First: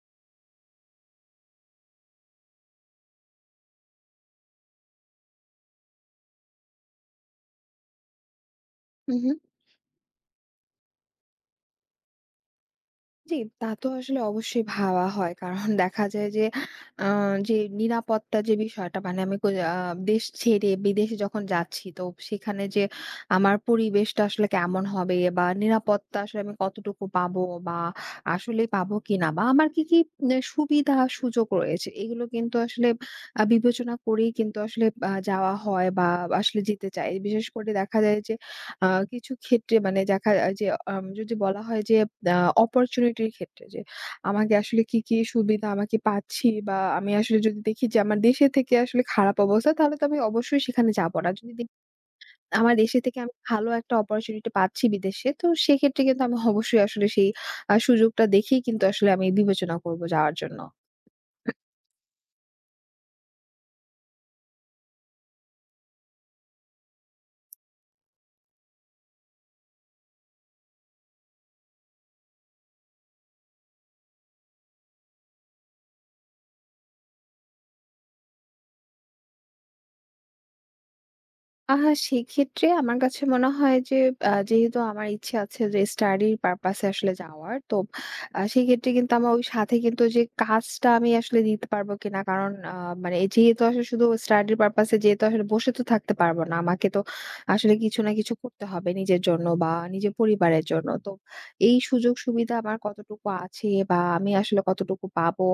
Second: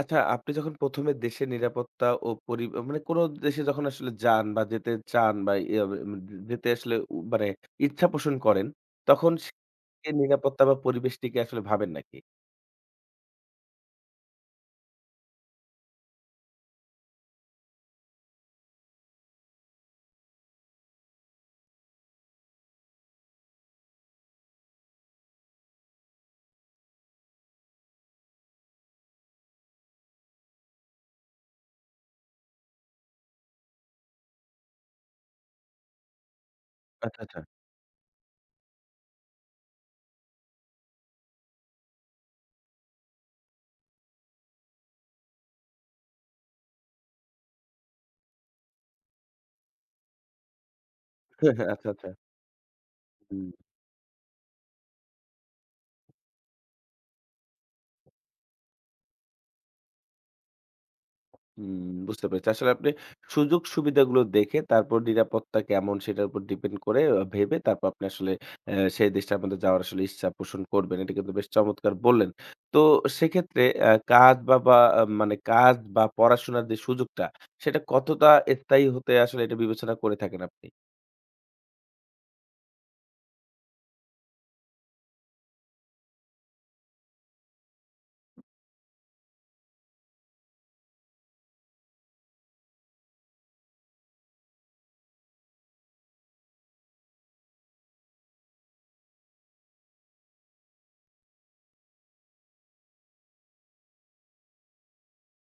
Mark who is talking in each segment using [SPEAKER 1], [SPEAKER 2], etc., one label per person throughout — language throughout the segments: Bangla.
[SPEAKER 1] আচ্ছা, আপনি যখন ১ম এ দেশের নিরাপত্তা ও পরি মানে কোন দেশে যখন আসলে যান বা যেতে চান বা যেতে আসলে উ মানে ইচ্ছা পোষণ করেন,
[SPEAKER 2] হুম,
[SPEAKER 1] তখন
[SPEAKER 2] হুম।
[SPEAKER 1] সে নিরাপত্তা বা পরিবেশটিকে আসলে ভাবেন নাকি?
[SPEAKER 2] জি, তা তো আসলে অবশ্যই ভাবা হয়। কারণ দেখা যায় যে আ যে নিরাপত্তা যে বিষয়টা মানে আমি কই দেশ ছেড়ে বিদেশে যখন যাচ্ছি, তো সেখানে যে আমার পরিবেশটা আসলে কেমন হবে বা নিরাপত্তা আসলে আমি কতটুকু পাবো বা আসলেই পাবো কিনা বা আমার কি, কি এ সুবিধা সুযোগ রয়েছে এগুলো কিন্তু আসলে বিবেচনা করেই কিন্তু আসলে যাওয়া হয় বা আসলে যেতে চাই।
[SPEAKER 1] আচ্ছা, আচ্ছা।
[SPEAKER 2] বিশেষ করে দেখা যায় যে আ কিছু ক্ষেত্রে মানে দেখা যায় যে যদি বলা হয় যে আ অপরচুনিটির ক্ষেত্রে যে আমাকে আসলে কি, কি সুবিধা আমাকে পাচ্ছি বা আমি আসলে যদি দেখি যে আমার দেশে থেকে আসলে খারাপ অবস্থা, তাহলে তো আমি অবশ্যই সেখানে যাবো না। যদি দেখি
[SPEAKER 1] আচ্ছা, আচ্ছা।
[SPEAKER 2] আমার দেশে থেকে আমি
[SPEAKER 1] হুম।
[SPEAKER 2] ভালো একটা অপরচুনিটি পাচ্ছি বিদেশে, তো সেক্ষেত্রে কিন্তু আমি অবশ্যই আসলে সেই সুযোগটা দেখেই কিন্তু আসলে আমি বিবেচনা করব যাওয়ার জন্য।
[SPEAKER 1] হুম, বুঝতে পেরেছি। আসলে আপনি সুযোগ সুবিধাগুলো দেখে তারপর নিরাপত্তা কেমন সেটার উপর ডিপেন্ড করে ভেবে তারপর আপনি আসলে সেই দেশটার মধ্যে যাওয়ার আসলে ইচ্ছা পোষণ করবেন। এটা কিন্তু বেশ চমৎকার বললেন। তো সেক্ষেত্রে কাজ বা মানে কাজ বা, পড়াশোনার যে সুযোগটা সেটা কতটা স্থায়ী হতে আসলে এটা বিবেচনা করে থাকেন আপনি?
[SPEAKER 2] সেক্ষেত্রে আমার কাছে মনে হয় যে যেহেতু আমার ইচ্ছে আছে যে স্টাডির পারপাসে আসলে যাওয়ার। তো সেক্ষেত্রে কিন্তু আমার ওই সাথে কিন্তু যে কাজটা আমি আসলে দিতে পারবো কিনা। কারণ মানে যেহেতু আসলে শুধু স্টাডির পারপাসে যেহেতু আসলে বসে তো থাকতে পারবো না। আমাকে তো আসলে কিছু না কিছু করতে হবে নিজের জন্য বা নিজের পরিবারের জন্য। তো এই সুযোগ সুবিধা আমার কতটুকু আছে বা আমি আসলে কতটুকু পাবো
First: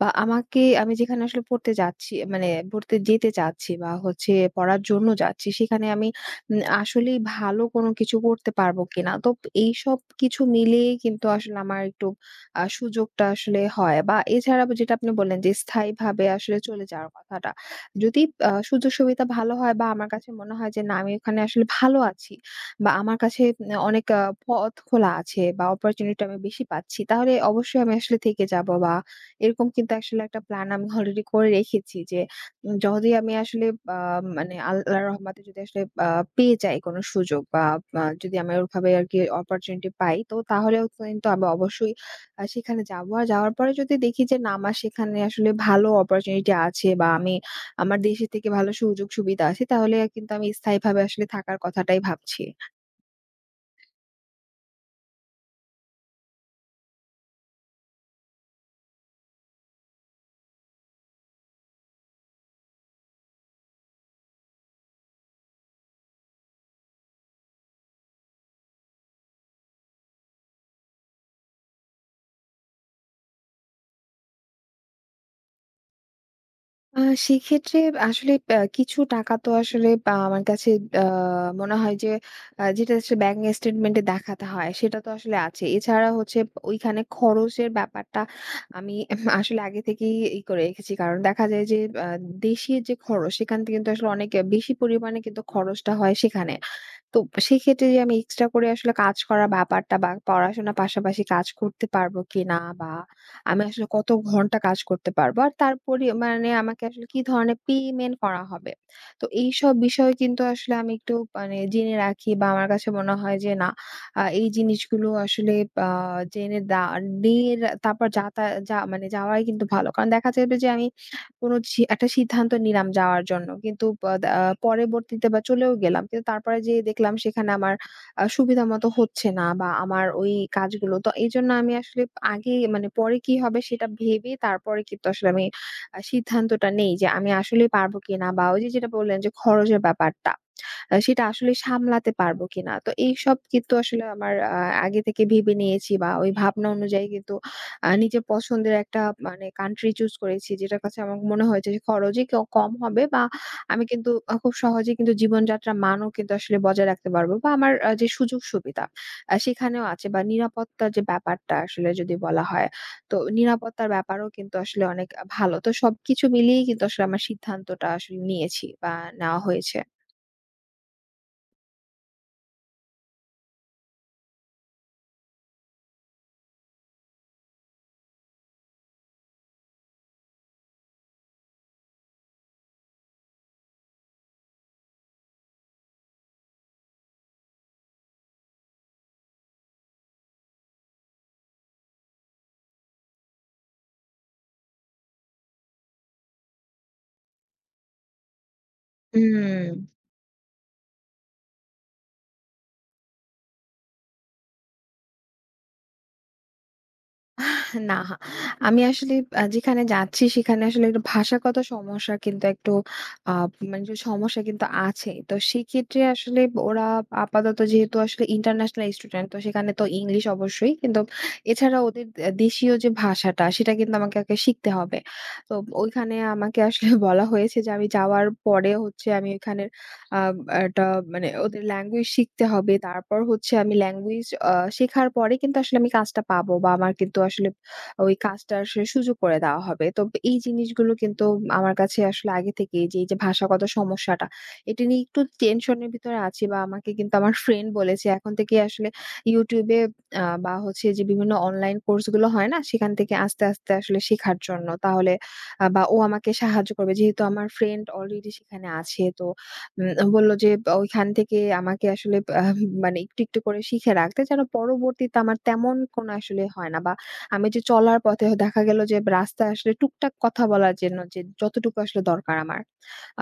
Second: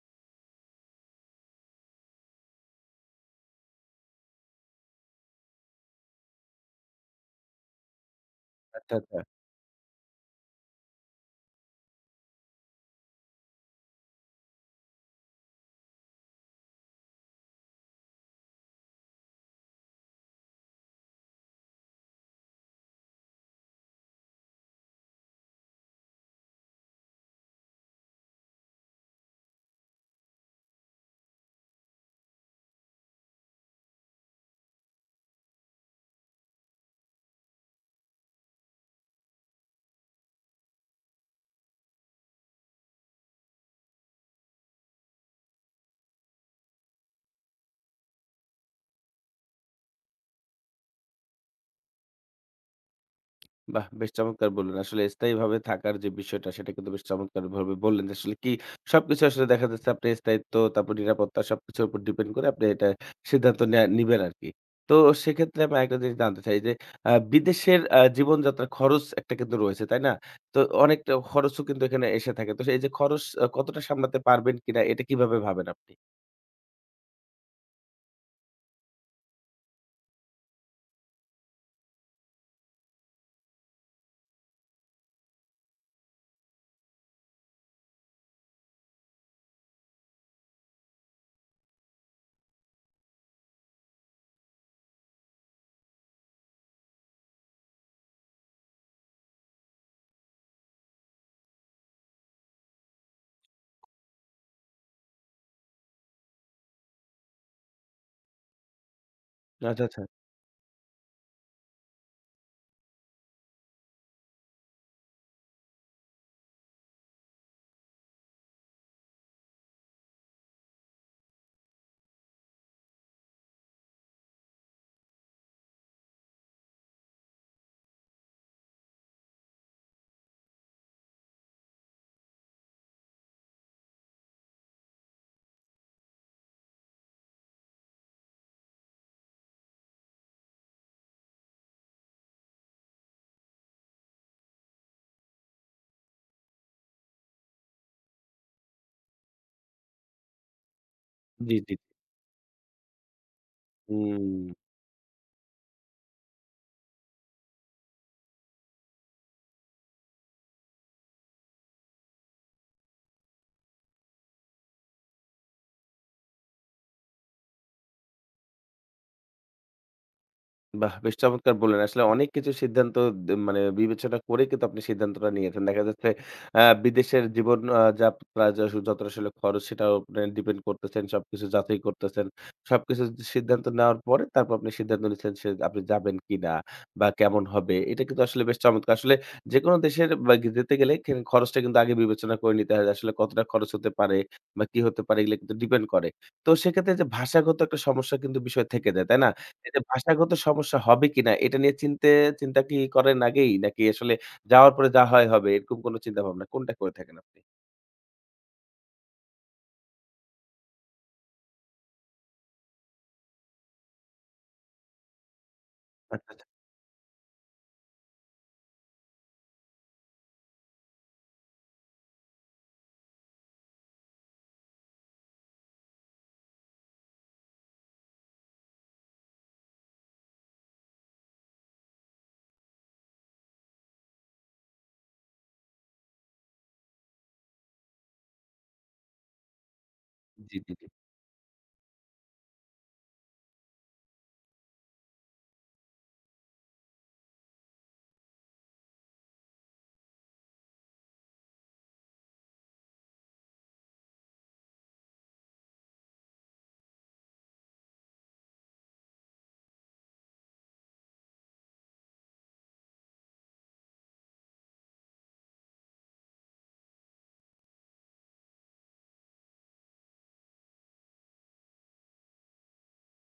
[SPEAKER 2] বা আমাকে আমি যেখানে আসলে পড়তে যাচ্ছি মানে পড়তে যেতে চাচ্ছি বা হচ্ছে পড়ার জন্য যাচ্ছি সেখানে আমি আসলেই ভালো কোনো কিছু করতে পারবো
[SPEAKER 1] আচ্ছা,
[SPEAKER 2] কিনা,
[SPEAKER 1] আচ্ছা।
[SPEAKER 2] তো এইসব কিছু মিলিয়ে কিন্তু আসলে আমার একটু সুযোগটা আসলে হয় বা এছাড়া যেটা আপনি বললেন যে স্থায়ীভাবে আসলে চলে যাওয়ার কথাটা যদি সুযোগ সুবিধা ভালো হয় বা আমার কাছে মনে হয় যে না আমি ওখানে আসলে ভালো আছি বা আমার কাছে অনেক পথ খোলা আছে বা অপরচুনিটি আমি বেশি পাচ্ছি, তাহলে অবশ্যই আমি আসলে থেকে যাব বা এরকম কিন্তু আসলে একটা প্ল্যান আমি অলরেডি করে রেখেছি যে যদি আমি আসলে আ, মানে আল্লাহর রহমতে যদি আসলে আ, পেয়ে যাই কোনো সুযোগ বা যদি আমি ওভাবে আর কি অপরচুনিটি পাই, তো তাহলেও কিন্তু আমি অবশ্যই সেখানে যাবো। আর যাওয়ার পরে যদি দেখি যে না আমার সেখানে আসলে ভালো অপরচুনিটি আছে বা আমি আমার দেশে থেকে ভালো সুযোগ সুবিধা আছে, তাহলে কিন্তু আমি স্থায়ীভাবে আসলে থাকার কথাটাই ভাবছি।
[SPEAKER 1] বাহ! বেশ চমৎকার বললেন। আসলে স্থায়ীভাবে থাকার যে বিষয়টা সেটা কিন্তু বেশ চমৎকারভাবে বললেন যে আসলে কি সবকিছু আসলে দেখা যাচ্ছে আপনি স্থায়িত্ব তারপর নিরাপত্তা সবকিছুর উপর ডিপেন্ড করে আপনি এটা সিদ্ধান্ত নেয়া নিবেন আরকি। তো সেক্ষেত্রে আমি আরেকটা জিনিস জানতে চাই যে বিদেশের জীবনযাত্রার খরচ একটা কিন্তু রয়েছে, তাই না? তো অনেকটা খরচও কিন্তু এখানে এসে থাকে। তো এই যে খরচ কতটা সামলাতে পারবেন কিনা এটা কিভাবে ভাবেন আপনি?
[SPEAKER 2] আ সেক্ষেত্রে আসলে কিছু টাকা তো আসলে আমার কাছে আ মনে হয় যে যেটা আসলে ব্যাংক স্টেটমেন্টে দেখাতে হয় সেটা তো আসলে আছে। এছাড়া হচ্ছে ওইখানে খরচের ব্যাপারটা আমি আসলে আগে থেকেই করে রেখেছি। কারণ দেখা যায় যে আ দেশি যে খরচ সেখান থেকে কিন্তু আসলে অনেক বেশি পরিমাণে কিন্তু খরচটা হয় সেখানে। তো সেক্ষেত্রে যে আমি এক্সট্রা করে আসলে কাজ করার ব্যাপারটা বা পড়াশোনার পাশাপাশি কাজ করতে পারবো কিনা বা আমি আসলে কত ঘন্টা কাজ করতে পারবো? আর তার পরি মানে আমাকে আসলে কি ধরনের পেমেন্ট করা হবে? তো এইসব
[SPEAKER 1] আচ্ছা, আচ্ছা।
[SPEAKER 2] বিষয় কিন্তু আসলে আমি একটু মানে জেনে রাখি বা আমার কাছে মনে হয় যে না, এই জিনিসগুলো আসলে আ জেনে নিয়ে তারপর যা মানে যাওয়াই কিন্তু ভালো। কারণ দেখা যাবে যে আমি কোনো একটা সিদ্ধান্ত নিলাম যাওয়ার জন্য। কিন্তু প দা পরবর্তীতে বা চলেও গেলাম। কিন্তু তারপরে যেয়ে দেখলাম সেখানে আমার সুবিধা মতো হচ্ছে না বা আমার ওই কাজগুলো। তো এজন্য আমি আসলে আগে মানে পরে কি হবে সেটা ভেবে তারপরে কিন্তু আসলে আমি সিদ্ধান্তটা নেই যে আমি আসলেই পারব কিনা বা ওই যে যেটা বললেন যে খরচের ব্যাপারটা। সেটা আসলে সামলাতে পারবো কিনা। তো এইসব কিন্তু আসলে আমার আগে থেকে ভেবে নিয়েছি বা ওই ভাবনা অনুযায়ী কিন্তু নিজের পছন্দের একটা মানে কান্ট্রি চুজ করেছি। যেটার কাছে আমার মনে
[SPEAKER 1] জি,
[SPEAKER 2] হয়েছে
[SPEAKER 1] জি।
[SPEAKER 2] যে খরচই কম হবে বা আমি কিন্তু
[SPEAKER 1] হুম।
[SPEAKER 2] খুব সহজেই কিন্তু জীবনযাত্রার মানও কিন্তু আসলে বজায় রাখতে পারবো বা আমার যে সুযোগ সুবিধা সেখানেও আছে বা নিরাপত্তার যে ব্যাপারটা আসলে যদি বলা হয়, তো নিরাপত্তার ব্যাপারও কিন্তু আসলে অনেক ভালো। তো সবকিছু মিলিয়েই কিন্তু আসলে আমার সিদ্ধান্তটা আসলে নিয়েছি বা নেওয়া হয়েছে।
[SPEAKER 1] বাহ! বেশ চমৎকার বললেন। আসলে অনেক কিছু সিদ্ধান্ত দ মানে বিবেচনা করে কিন্তু আপনি সিদ্ধান্তটা নিয়েছেন। দেখা যাচ্ছে বিদেশের জীবন আ যাপ আ য যতটা আসলে খরচ সেটাও আপনি ডিপেন্ড করতেছেন। সবকিছু যাচাই করতেছেন। সবকিছু সিদ্ধান্ত নেওয়ার পরে তারপর আপনি সিদ্ধান্ত নিচ্ছেন সে আপনি যাবেন কিনা বা কেমন হবে। এটা কিন্তু আসলে বেশ চমৎকার। আসলে যেকোনো দেশের বা যেতে গেলে খরচটা কিন্তু আগে বিবেচনা করে নিতে হয়। আসলে কতটা খরচ হতে পারে বা কি হতে পারে এগুলো কিন্তু ডিপেন্ড করে। তো সেক্ষেত্রে যে ভাষাগত একটা সমস্যা কিন্তু বিষয় থেকে যায়। তাই না? এই
[SPEAKER 2] হুম।
[SPEAKER 1] যে ভাষাগত সমস্যা হবে কিনা এটা নিয়ে চিন্তা কি করেন আগেই? নাকি আসলে যাওয়ার পরে যা হয় হবে এরকম কোন চিন্তাভাবনা কোনটা করে থাকেন আপনি?
[SPEAKER 2] না, আমি আসলে যেখানে যাচ্ছি সেখানে আসলে একটা ভাষাগত সমস্যা কিন্তু একটু আ মানে যে সমস্যা কিন্তু আছে। তো সেক্ষেত্রে
[SPEAKER 1] আচ্ছা,
[SPEAKER 2] আসলে
[SPEAKER 1] আচ্ছা।
[SPEAKER 2] ওরা আপাতত যেহেতু আসলে ইন্টারন্যাশনাল স্টুডেন্ট, তো সেখানে তো ইংলিশ অবশ্যই। কিন্তু এছাড়া ওদের দেশীয় যে ভাষাটা সেটা কিন্তু আমাকে আগে শিখতে হবে। তো ওইখানে আমাকে আসলে বলা হয়েছে যে আমি যাওয়ার পরে হচ্ছে আমি ওইখানের আ একটা মানে ওদের ল্যাঙ্গুয়েজ শিখতে হবে। তারপর হচ্ছে আমি ল্যাঙ্গুয়েজ শেখার পরে কিন্তু আসলে আমি কাজটা পাবো বা আমার কিন্তু আসলে ওই কাজটা আসলে সুযোগ করে দেওয়া হবে। তো এই
[SPEAKER 1] জি, জি, জি।
[SPEAKER 2] জিনিসগুলো কিন্তু আমার কাছে আসলে আগে থেকেই যে, এই যে ভাষাগত সমস্যাটা, এটা নিয়ে একটু টেনশনের ভিতরে আছি বা আমাকে কিন্তু আমার ফ্রেন্ড বলেছে এখন থেকে আসলে YouTube এ বা হচ্ছে যে বিভিন্ন অনলাইন কোর্স গুলো হয় না? সেখান থেকে আস্তে, আস্তে আসলে শেখার জন্য। তাহলে বা ও আমাকে সাহায্য করবে। যেহেতু আমার ফ্রেন্ড অলরেডি সেখানে আছে, তো বলল যে ওইখান থেকে আমাকে আসলে মানে একটু, একটু করে শিখে রাখতে, যেন পরবর্তীতে আমার তেমন কোনো আসলে হয় না বা আমি যে চলার পথে দেখা গেল যে রাস্তায় আসলে টুকটাক কথা বলার জন্য যে যতটুকু আসলে দরকার আমার।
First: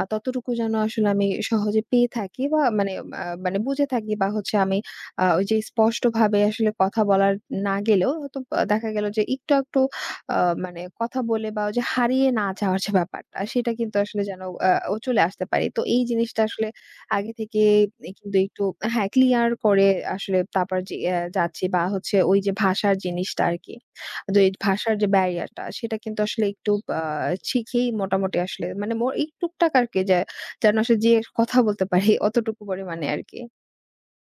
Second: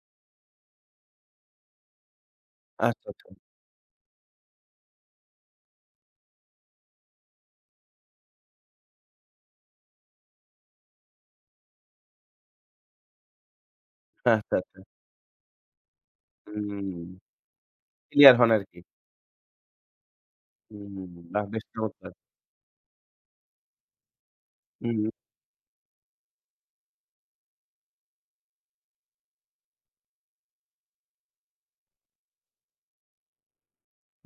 [SPEAKER 2] ততটুকু যেন আসলে আমি সহজে পেয়ে থাকি বা মানে
[SPEAKER 1] আচ্ছা, আচ্ছা।
[SPEAKER 2] মানে বুঝে থাকি বা হচ্ছে আমি ওই যে স্পষ্টভাবে আসলে কথা বলার না গেলেও হয়তো দেখা গেল যে একটু একটু আ মানে কথা বলে বা ওই যে হারিয়ে না যাওয়ার যে ব্যাপারটা সেটা কিন্তু আসলে যেন
[SPEAKER 1] আচ্ছা, আচ্ছা।
[SPEAKER 2] ও চলে আসতে পারি। তো এই জিনিসটা আসলে
[SPEAKER 1] হুম।
[SPEAKER 2] আগে থেকে
[SPEAKER 1] ক্লিয়ার
[SPEAKER 2] কিন্তু
[SPEAKER 1] হন
[SPEAKER 2] একটু
[SPEAKER 1] আরকি।
[SPEAKER 2] হ্যাঁ, ক্লিয়ার করে আসলে তারপর যে
[SPEAKER 1] হুম, বাহ!
[SPEAKER 2] যাচ্ছি
[SPEAKER 1] বেশ
[SPEAKER 2] বা
[SPEAKER 1] চমৎকার।
[SPEAKER 2] হচ্ছে ওই যে ভাষার জিনিসটা আরকি। কিন্তু এই
[SPEAKER 1] হুম।
[SPEAKER 2] ভাষার যে ব্যারিয়ার টা সেটা কিন্তু আসলে একটু আ শিখেই মোটামুটি আসলে মানে এই টুকটাক আরকি, যে যেন আসলে যেয়ে কথা বলতে পারি অতটুকু পরিমাণে আরকি।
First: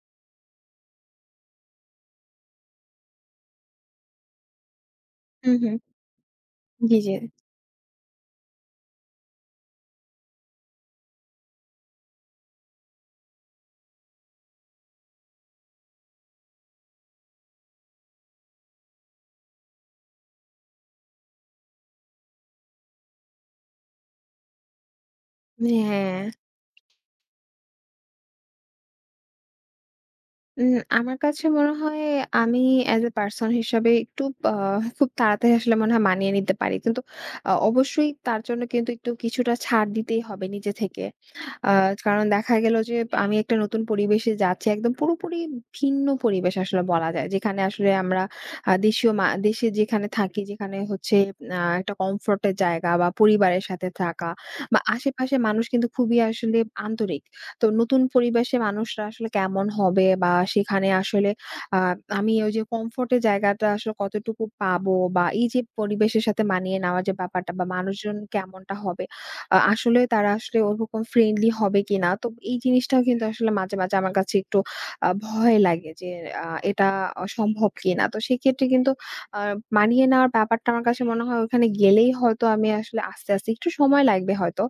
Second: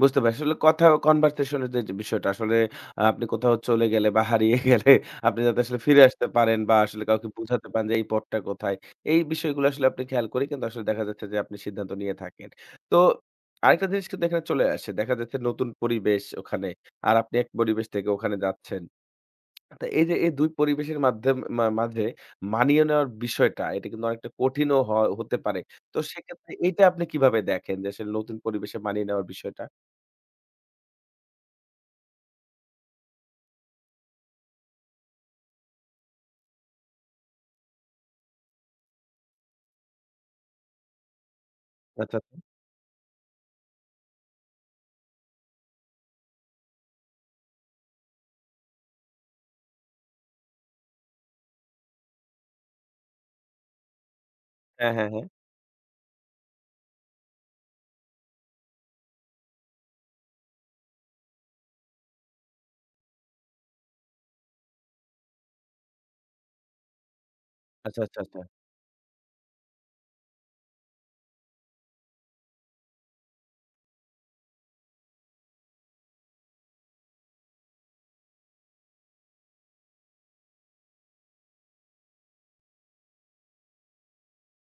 [SPEAKER 1] বুঝতে পারছি। আসলে কথা কনভারসেশন এর যে বিষয়টা আসলে আপনি কোথাও চলে গেলে বা হারিয়ে গেলে আপনি
[SPEAKER 2] হুম,
[SPEAKER 1] যাতে
[SPEAKER 2] হুম।
[SPEAKER 1] আসলে ফিরে আসতে পারেন বা
[SPEAKER 2] জি,
[SPEAKER 1] আসলে
[SPEAKER 2] জি।
[SPEAKER 1] কাউকে বুঝাতে পারেন যে এই পথটা কোথায়। এই বিষয়গুলো আসলে আপনি খেয়াল করে কিন্তু আসলে দেখা যাচ্ছে যে আপনি সিদ্ধান্ত নিয়ে থাকেন। তো আরেকটা জিনিস কিন্তু এখানে চলে আসে। দেখা যাচ্ছে নতুন পরিবেশ ওখানে। আর আপনি এক পরিবেশ থেকে ওখানে যাচ্ছেন। তো এই যে এই ২ পরিবেশের মাধ্যম মা মাঝে মানিয়ে নেওয়ার বিষয়টা এটা কিন্তু অনেকটা কঠিনও হতে পারে। তো
[SPEAKER 2] হ্যাঁ।
[SPEAKER 1] সেক্ষেত্রে এইটা আপনি কিভাবে দেখেন যে আসলে নতুন পরিবেশে মানিয়ে নেওয়ার বিষয়টা?
[SPEAKER 2] আমার কাছে মনে হয় আমি অ্যাজ এ পারসন হিসাবে একটু আ খুব তাড়াতাড়ি আসলে মনে হয় মানিয়ে নিতে পারি। কিন্তু অবশ্যই তার জন্য কিন্তু একটু কিছুটা ছাড় দিতেই হবে নিজে থেকে। আ
[SPEAKER 1] আচ্ছা। আচ্ছা।
[SPEAKER 2] কারণ দেখা গেল যে আমি একটা নতুন পরিবেশে যাচ্ছি। একদম পুরোপুরি ভিন্ন পরিবেশ আসলে বলা যায়। যেখানে আসলে আমরা দেশীয় দেশে যেখানে থাকি, যেখানে হচ্ছে একটা কমফোর্ট এর জায়গা বা পরিবারের সাথে থাকা বা
[SPEAKER 1] হ্যাঁ, হ্যাঁ, হ্যাঁ।
[SPEAKER 2] আশেপাশের মানুষ কিন্তু খুবই আসলে আন্তরিক। তো নতুন পরিবেশে মানুষরা আসলে কেমন হবে বা সেখানে আসলে আ আমি ওই যে কমফোর্টের জায়গাটা আসলে কতটুকু পাবো বা এই যে পরিবেশের সাথে মানিয়ে নেওয়ার যে ব্যাপারটা বা
[SPEAKER 1] আচ্ছা,
[SPEAKER 2] মানুষজন
[SPEAKER 1] আচ্ছা, আচ্ছা।
[SPEAKER 2] কেমনটা হবে। আসলে তারা আসলে ওরকম ফ্রেন্ডলি হবে কিনা। তো এই জিনিসটাও কিন্তু আসলে মাঝে, মাঝে আমার কাছে একটু ভয় লাগে যে এটা সম্ভব কিনা। তো সেক্ষেত্রে কিন্তু আ মানিয়ে নেওয়ার ব্যাপারটা আমার কাছে মনে হয় ওখানে গেলেই হয়তো আমি আসলে আস্তে, আস্তে একটু সময় লাগবে হয়তো।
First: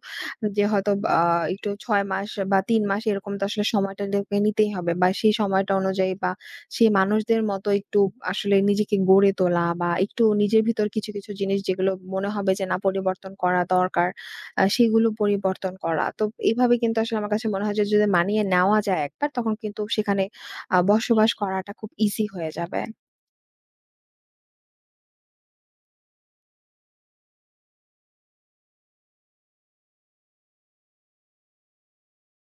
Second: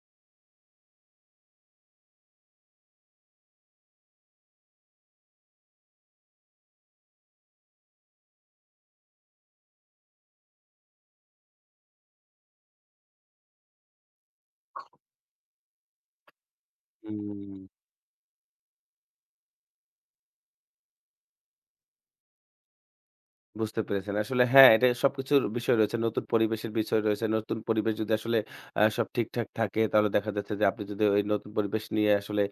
[SPEAKER 2] যে হয়তো আ একটু ৬ মাস বা ৩ মাস এরকম, তো আসলে সময়টা তাদেরকে নিতেই হবে বা সেই সময়টা অনুযায়ী বা সেই মানুষদের মতো একটু আসলে নিজেকে গড়ে তোলা বা একটু নিজের ভিতর কিছু, কিছু জিনিস যেগুলো মনে হবে যে না পরিবর্তন করা দরকার, সেগুলো পরিবর্তন করা। তো এভাবে কিন্তু আসলে আমার কাছে
[SPEAKER 1] হুম,
[SPEAKER 2] মনে হয় যে যদি মানিয়ে নেওয়া যায় একবার তখন কিন্তু সেখানে বসবাস করাটা খুব ইজি হয়ে যাবে।
[SPEAKER 1] বুঝতে পেরেছেন। আসলে হ্যাঁ, এটা সবকিছুর বিষয় রয়েছে। নতুন পরিবেশের বিষয় রয়েছে। নতুন পরিবেশ যদি আসলে সব ঠিকঠাক থাকে তাহলে দেখা যাচ্ছে যে আপনি যদি ওই নতুন পরিবেশ নিয়ে আসলে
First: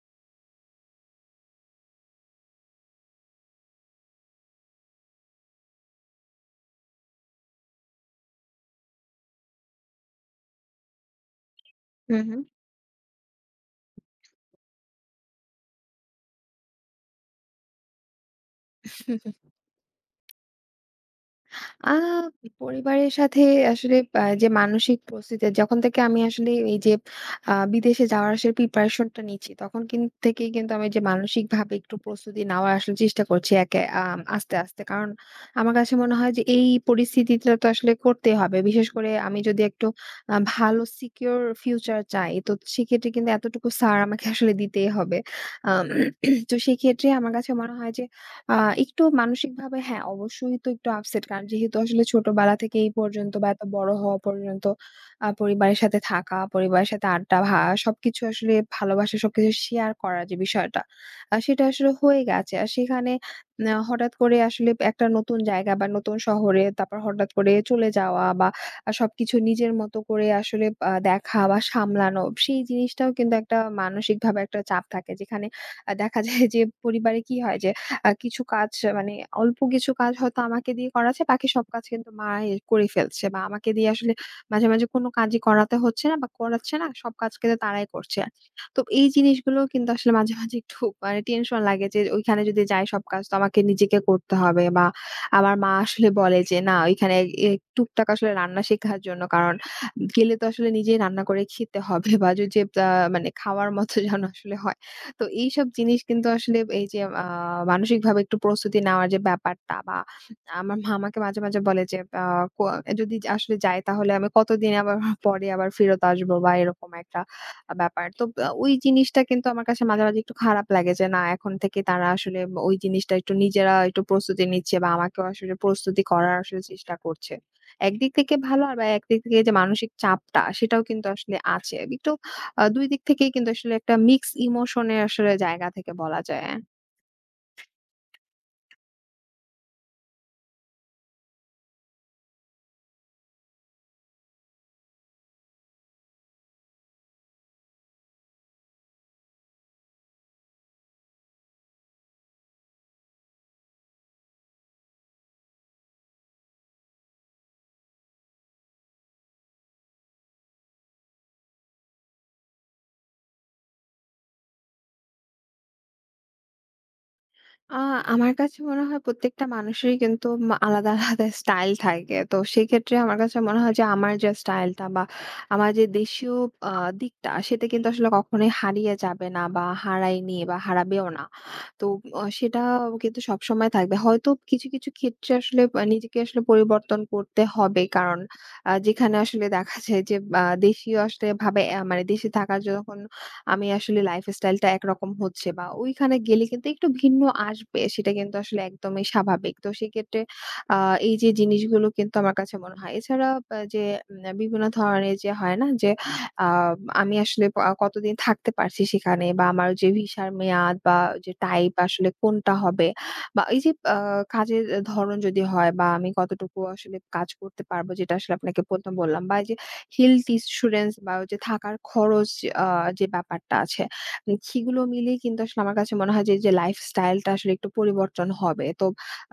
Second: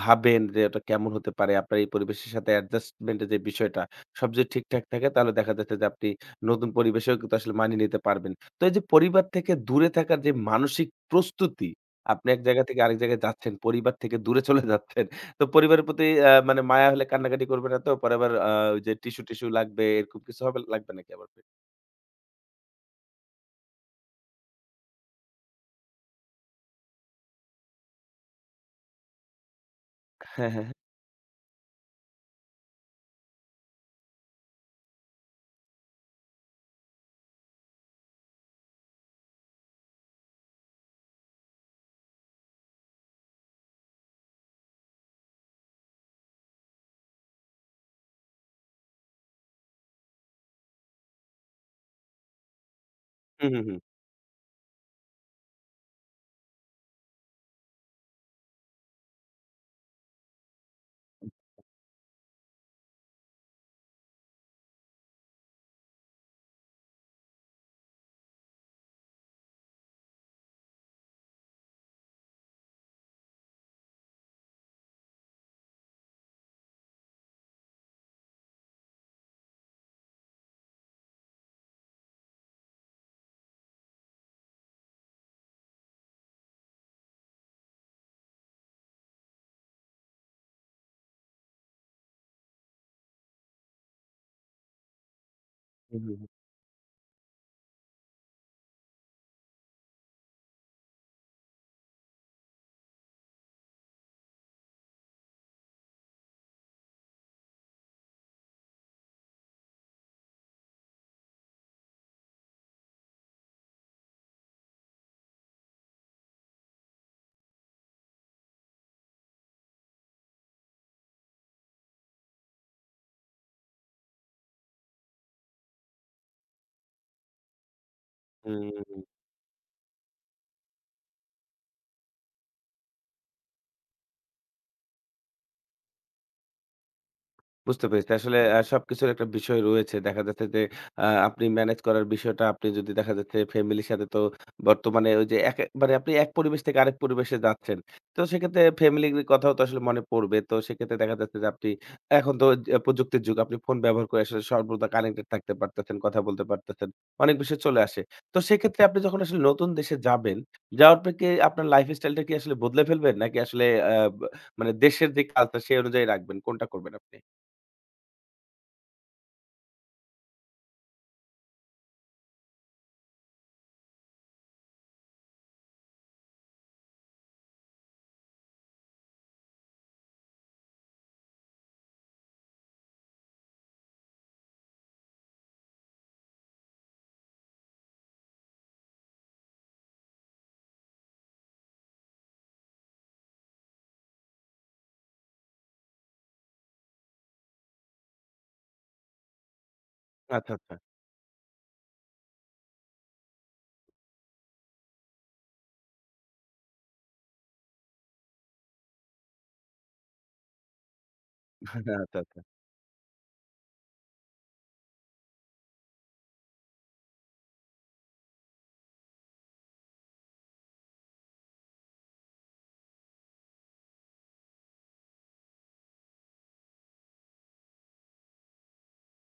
[SPEAKER 1] ভাবেন যে ওটা কেমন হতে পারে, আপনার এই পরিবেশের সাথে অ্যাডজাস্টমেন্ট এর যে বিষয়টা সব যদি ঠিকঠাক থাকে তাহলে দেখা যাচ্ছে যে আপনি নতুন পরিবেশেও কিন্তু আসলে মানিয়ে নিতে পারবেন। তো এই যে পরিবার থেকে দূরে থাকার যে মানসিক প্রস্তুতি, আপনি এক
[SPEAKER 2] হু,
[SPEAKER 1] জায়গা থেকে আরেক জায়গায় যাচ্ছেন, পরিবার থেকে দূরে চলে যাচ্ছেন। তো পরিবারের প্রতি আ মানে মায়া হলে কান্নাকাটি করবে না তো? পরে আবার ওই যে
[SPEAKER 2] হু।
[SPEAKER 1] টিস্যু-টিস্যু লাগবে এরকম কিছু হবে লাগবে নাকি আবার?
[SPEAKER 2] আ পরিবারের সাথে আসলে যে মানসিক প্রস্তুতি যখন থেকে আমি আসলে এই যে বিদেশে যাওয়ার আসলে প্রিপারেশন টা নিচ্ছি, তখন থেকেই
[SPEAKER 1] হ্যাঁ, হ্যাঁ,
[SPEAKER 2] কিন্তু
[SPEAKER 1] হ্যাঁ।
[SPEAKER 2] আমি যে মানসিকভাবে একটু প্রস্তুতি নেওয়ার আসলে চেষ্টা করছি একে আস্তে, আস্তে। কারণ আমার কাছে মনে হয় যে এই পরিস্থিতিটা তো আসলে করতেই হবে। বিশেষ করে আমি যদি একটু ভালো সিকিউর ফিউচার চাই, তো সেক্ষেত্রে কিন্তু এতটুকু ছাড় আমাকে আসলে দিতেই হবে। আম তো সেক্ষেত্রে আমার কাছে মনে হয় যে আ একটু মানসিকভাবে হ্যাঁ, অবশ্যই তো একটু আপসেট। কারণ যেহেতু আসলে ছোটবেলা থেকে এই পর্যন্ত
[SPEAKER 1] হু,
[SPEAKER 2] বা
[SPEAKER 1] হু,
[SPEAKER 2] এত
[SPEAKER 1] হু।
[SPEAKER 2] বড় হওয়া পর্যন্ত পরিবারের সাথে থাকা, পরিবারের সাথে আড্ডা, সবকিছু আসলে ভালোবাসা সবকিছু শেয়ার করার যে বিষয়টা, সেটা আসলে হয়ে গেছে। আর সেখানে হঠাৎ করে আসলে একটা নতুন জায়গা বা নতুন শহরে তারপর হঠাৎ করে চলে যাওয়া বা সবকিছু নিজের মতো করে আসলে দেখা বা সামলানো, সেই জিনিসটাও কিন্তু একটা মানসিকভাবে একটা চাপ থাকে। যেখানে দেখা যায় যে পরিবারে কি হয় যে কিছু কাজ মানে অল্প কিছু কাজ হয়তো আমাকে দিয়ে করাচ্ছে, বাকি সব কাজ কিন্তু মা করে ফেলছে বা আমাকে দিয়ে আসলে মাঝে, মাঝে কোনো কাজই করাতে হচ্ছে না বা করাচ্ছে না। সব কাজ কিন্তু তারাই করছে। তো এই জিনিসগুলো কিন্তু আসলে মাঝে, মাঝে একটু মানে টেনশন লাগে যে ওইখানে যদি যাই সব কাজ তো আমাকে নিজেকে করতে হবে বা আমার মা
[SPEAKER 1] হু,
[SPEAKER 2] আসলে
[SPEAKER 1] হু, হু।
[SPEAKER 2] বলে যে, "না ওইখানে এ টুকটাক আসলে রান্না শেখার জন্য, কারণ গেলে তো আসলে নিজেই রান্না করে খেতে হবে বা যে আ মানে খাওয়ার মতো যেন আসলে হয়।" তো এইসব জিনিস কিন্তু আসলে এই যে মানসিকভাবে একটু প্রস্তুতি নেওয়ার যে ব্যাপারটা বা আমার মা আমাকে মাঝে, মাঝে বলে যে ক যদি আসলে যাই তাহলে আমি কতদিন আবার পরে আবার ফেরত আসবো বা এরকম একটা ব্যাপার। তো ওই জিনিসটা কিন্তু আমার কাছে মাঝে, মাঝে একটু খারাপ লাগে যে না এখন থেকে তারা আসলে ওই জিনিসটা একটু নিজেরা একটু প্রস্তুতি নিচ্ছে বা আমাকেও আসলে প্রস্তুতি করার আসলে চেষ্টা করছে। একদিক থেকে ভালো
[SPEAKER 1] হুম।
[SPEAKER 2] আর বা
[SPEAKER 1] হুম।
[SPEAKER 2] একদিক থেকে যে মানসিক চাপটা সেটাও কিন্তু আসলে আছে। একটু ২ দিক থেকেই কিন্তু আসলে একটা মিক্স ইমোশনের আসলে জায়গা থেকে বলা যায়।
[SPEAKER 1] বুঝতে পেরেছি। আসলে সবকিছুর একটা বিষয় রয়েছে। দেখা যাচ্ছে যে আপনি ম্যানেজ করার বিষয়টা আপনি যদি দেখা যাচ্ছে ফ্যামিলির সাথে তো বর্তমানে ওই যে এক মানে আপনি এক পরিবেশ থেকে আরেক পরিবেশে যাচ্ছেন। তো সেক্ষেত্রে ফ্যামিলির কথাও তো আসলে মনে পড়বে। তো সেক্ষেত্রে দেখা যাচ্ছে যে আপনি এখন তো যে প্রযুক্তির যুগ। আপনি ফোন ব্যবহার করে আসলে সর্বদা কানেক্টেড থাকতে পারতেছেন, কথা বলতে পারতেছেন। অনেক বিষয় চলে আসে। তো সেক্ষেত্রে আপনি যখন আসলে নতুন দেশে যাবেন, যাওয়ার পর কি আপনার লাইফস্টাইলটা কি আসলে বদলে ফেলবেন? নাকি আসলে আ ব মানে দেশের যে কালচার সেই অনুযায়ী রাখবেন? কোনটা করবেন আপনি?
[SPEAKER 2] আ আমার কাছে মনে হয় প্রত্যেকটা মানুষেরই কিন্তু আলাদা, আলাদা স্টাইল থাকে। তো সেক্ষেত্রে আমার কাছে মনে হয় যে আমার যে স্টাইলটা বা আমার যে দেশীয় আ দিকটা সেটা কিন্তু আসলে কখনোই হারিয়ে যাবে না বা হারায়নি বা হারাবেও না। তো সেটা কিন্তু সবসময় থাকবে। হয়তো কিছু, কিছু ক্ষেত্রে আসলে নিজেকে আসলে পরিবর্তন করতে হবে। কারণ যেখানে আসলে দেখা যায় যে দেশীয় আসলে ভাবে মানে দেশে থাকার যখন আমি আসলে লাইফস্টাইলটা একরকম হচ্ছে বা ওইখানে গেলে কিন্তু একটু ভিন্ন আসবে। সেটা কিন্তু আসলে একদমই স্বাভাবিক। তো সেক্ষেত্রে
[SPEAKER 1] আচ্ছা, আচ্ছা।
[SPEAKER 2] আ এই যে জিনিসগুলো কিন্তু আমার কাছে মনে হয়। এছাড়া আ যে উম বিভিন্ন ধরনের যে হয় না যে আ আমি আসলে কতদিন থাকতে পারছি সেখানে বা আমার যে ভিসার মেয়াদ বা যে টাইপ আসলে
[SPEAKER 1] আচ্ছা, আচ্ছা।
[SPEAKER 2] কোনটা হবে বা এই যে কাজের ধরন যদি হয় বা আমি কতটুকু আসলে কাজ করতে পারবো, যেটা আসলে আপনাকে ১ম বললাম, বা এই যে হেলথ ইন্সুরেন্স বা ওই যে থাকার খরচ আ যে ব্যাপারটা আছে, সেগুলো মিলিয়ে কিন্তু আসলে আমার কাছে মনে হয় যে, যে লাইফস্টাইলটা আসলে একটু পরিবর্তন হবে। তো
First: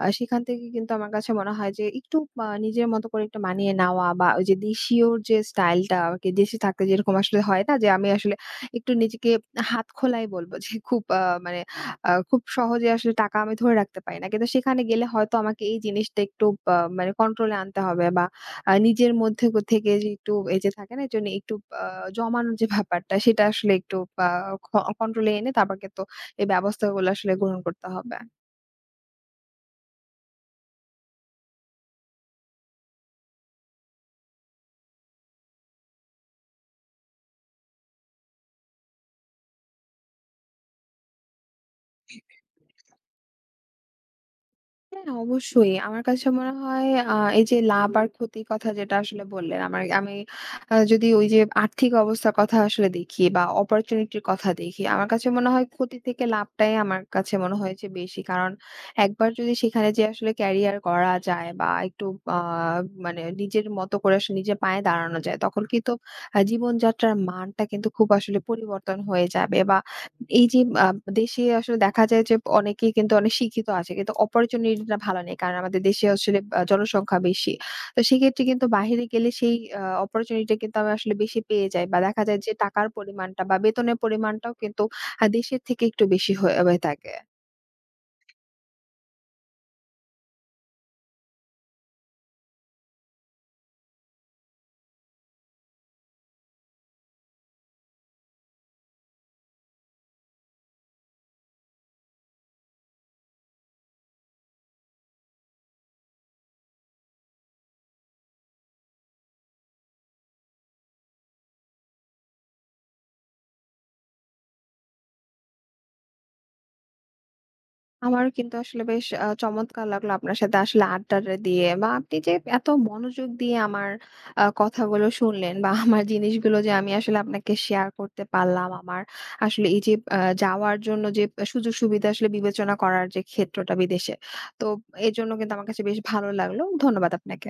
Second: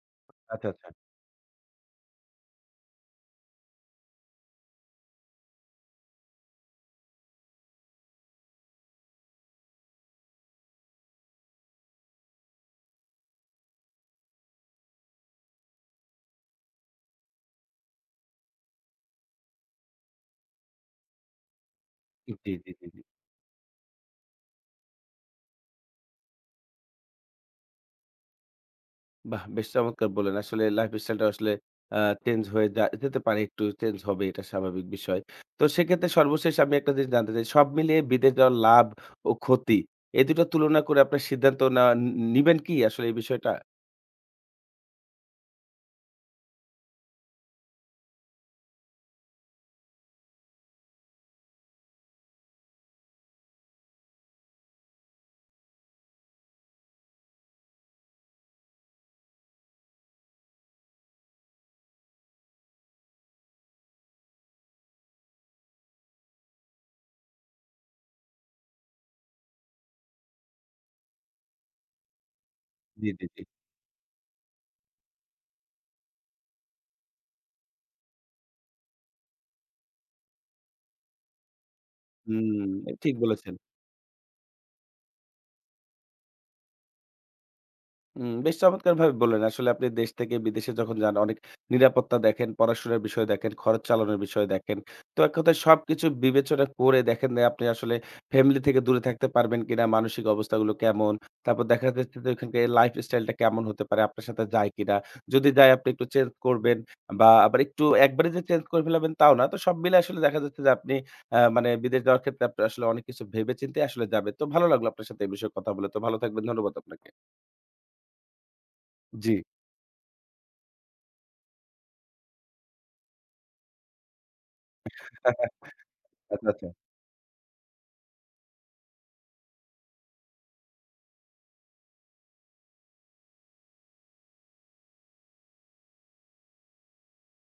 [SPEAKER 2] সেখান থেকে
[SPEAKER 1] আচ্ছা, আচ্ছা।
[SPEAKER 2] কিন্তু আমার কাছে মনে হয় যে একটু নিজের মতো করে একটু মানিয়ে নেওয়া, বা ওই যে দেশীয় যে স্টাইলটা আরকি দেশে থাকতে যেরকম আসলে হয় না? যে আমি আসলে একটু নিজেকে হাতখোলাই বলব, যে খুব মানে খুব সহজে আসলে টাকা আমি ধরে রাখতে পারি না। কিন্তু সেখানে গেলে হয়তো আমাকে এই জিনিসটা একটু মানে কন্ট্রোলে আনতে হবে বা নিজের মধ্যে থেকে যে একটু এই যে থাকে না? এইজন্য একটু আ
[SPEAKER 1] জি,
[SPEAKER 2] জমানোর যে
[SPEAKER 1] জি, জি, জি।
[SPEAKER 2] ব্যাপারটা সেটা আসলে একটু আ ক কন্ট্রোলে এনে তারপর কিন্তু এই ব্যবস্থাগুলো আসলে গ্রহণ করতে হবে।
[SPEAKER 1] বাহ! বেশ চমৎকার বললেন। আসলে লাইফস্টাইলটা আসলে আ চেঞ্জ হয়ে যেতে পারে, একটু চেঞ্জ হবে এটা স্বাভাবিক বিষয়। তো সেক্ষেত্রে সর্বশেষ আমি একটা জিনিস জানতে চাই। সব মিলিয়ে বিদেশ যাওয়ার লাভ ও ক্ষতি এই ২ টা তুলনা করে আপনার সিদ্ধান্ত নেওয়া নি নিবেন কি আসলে এই বিষয়টা?
[SPEAKER 2] হ্যাঁ, অবশ্যই। আমার কাছে মনে হয় এই যে লাভ আর ক্ষতির কথা যেটা আসলে বললেন, আমি যদি ওই যে আর্থিক অবস্থার কথা আসলে দেখি বা opportunity র কথা দেখি, আমার কাছে মনে হয় ক্ষতি থেকে লাভটাই আমার কাছে মনে হয়েছে বেশি। কারণ একবার যদি সেখানে যেয়ে আসলে ক্যারিয়ার করা যায় বা একটু আ মানে নিজের মতো করে আসলে নিজের পায়ে দাঁড়ানো যায়, তখন কিন্তু জীবনযাত্রার মানটা কিন্তু খুব আসলে পরিবর্তন হয়ে যাবে। বা এই যে, আ দেশে আসলে দেখা যায় যে অনেকেই
[SPEAKER 1] জি,
[SPEAKER 2] কিন্তু
[SPEAKER 1] জি,
[SPEAKER 2] অনেক
[SPEAKER 1] জি।
[SPEAKER 2] শিক্ষিত আছে, কিন্তু অপরচুনিটিটা ভালো নেই। কারণ আমাদের দেশে আসলে জনসংখ্যা বেশি। তো সেক্ষেত্রে কিন্তু বাহিরে গেলে সেই অপরচুনিটি কিন্তু আমি আসলে বেশি পেয়ে যাই। বা দেখা যায় যে
[SPEAKER 1] হুম,
[SPEAKER 2] টাকার
[SPEAKER 1] ঠিক
[SPEAKER 2] পরিমাণটা
[SPEAKER 1] বলেছেন।
[SPEAKER 2] বা বেতনের পরিমাণটাও কিন্তু দেশের থেকে একটু বেশি হয়ে হয়ে থাকে।
[SPEAKER 1] উম বেশ চমৎকারভাবে বললেন। আসলে আপনি দেশ থেকে বিদেশে যখন যান অনেক নিরাপত্তা দেখেন, পড়াশোনার বিষয় দেখেন, খরচ চালানোর বিষয় দেখেন। তো এক কথায় সবকিছু বিবেচনা করে দেখেন যে আপনি আসলে ফ্যামিলি থেকে দূরে থাকতে পারবেন কিনা, মানসিক অবস্থাগুলো কেমন? তারপর দেখা যাচ্ছে যে ওখানকার লাইফস্টাইলটা কেমন হতে পারে? আপনার সাথে যায় কিনা? যদি যায় আপনি একটু চেঞ্জ করবেন বা আবার একটু একবারে যে চেঞ্জ করে ফেলাবেন তাও না। তো সব মিলে আসলে দেখা যাচ্ছে যে আপনি আ মানে বিদেশ যাওয়ার ক্ষেত্রে আপনি আসলে অনেক কিছু ভেবে চিন্তে আসলে যাবেন। তো ভালো লাগলো আপনার সাথে এই বিষয়ে কথা বলে। তো ভালো থাকবেন। ধন্যবাদ আপনাকে।
[SPEAKER 2] আমারও কিন্তু আসলে বেশ
[SPEAKER 1] জি।
[SPEAKER 2] চমৎকার লাগলো আপনার সাথে আসলে আড্ডাটা দিয়ে, বা আপনি যে এত মনোযোগ দিয়ে আমার কথাগুলো
[SPEAKER 1] হ্যাঁ, হ্যাঁ।
[SPEAKER 2] শুনলেন, বা আমার
[SPEAKER 1] আচ্ছা,
[SPEAKER 2] জিনিসগুলো
[SPEAKER 1] আচ্ছা।
[SPEAKER 2] যে আমি আসলে আপনাকে শেয়ার করতে পারলাম। আমার আসলে এই যে যাওয়ার জন্য যে সুযোগ-সুবিধা আসলে বিবেচনা করার যে ক্ষেত্রটা বিদেশে। তো এজন্য কিন্তু আমার কাছে বেশ ভালো লাগলো। ধন্যবাদ আপনাকে।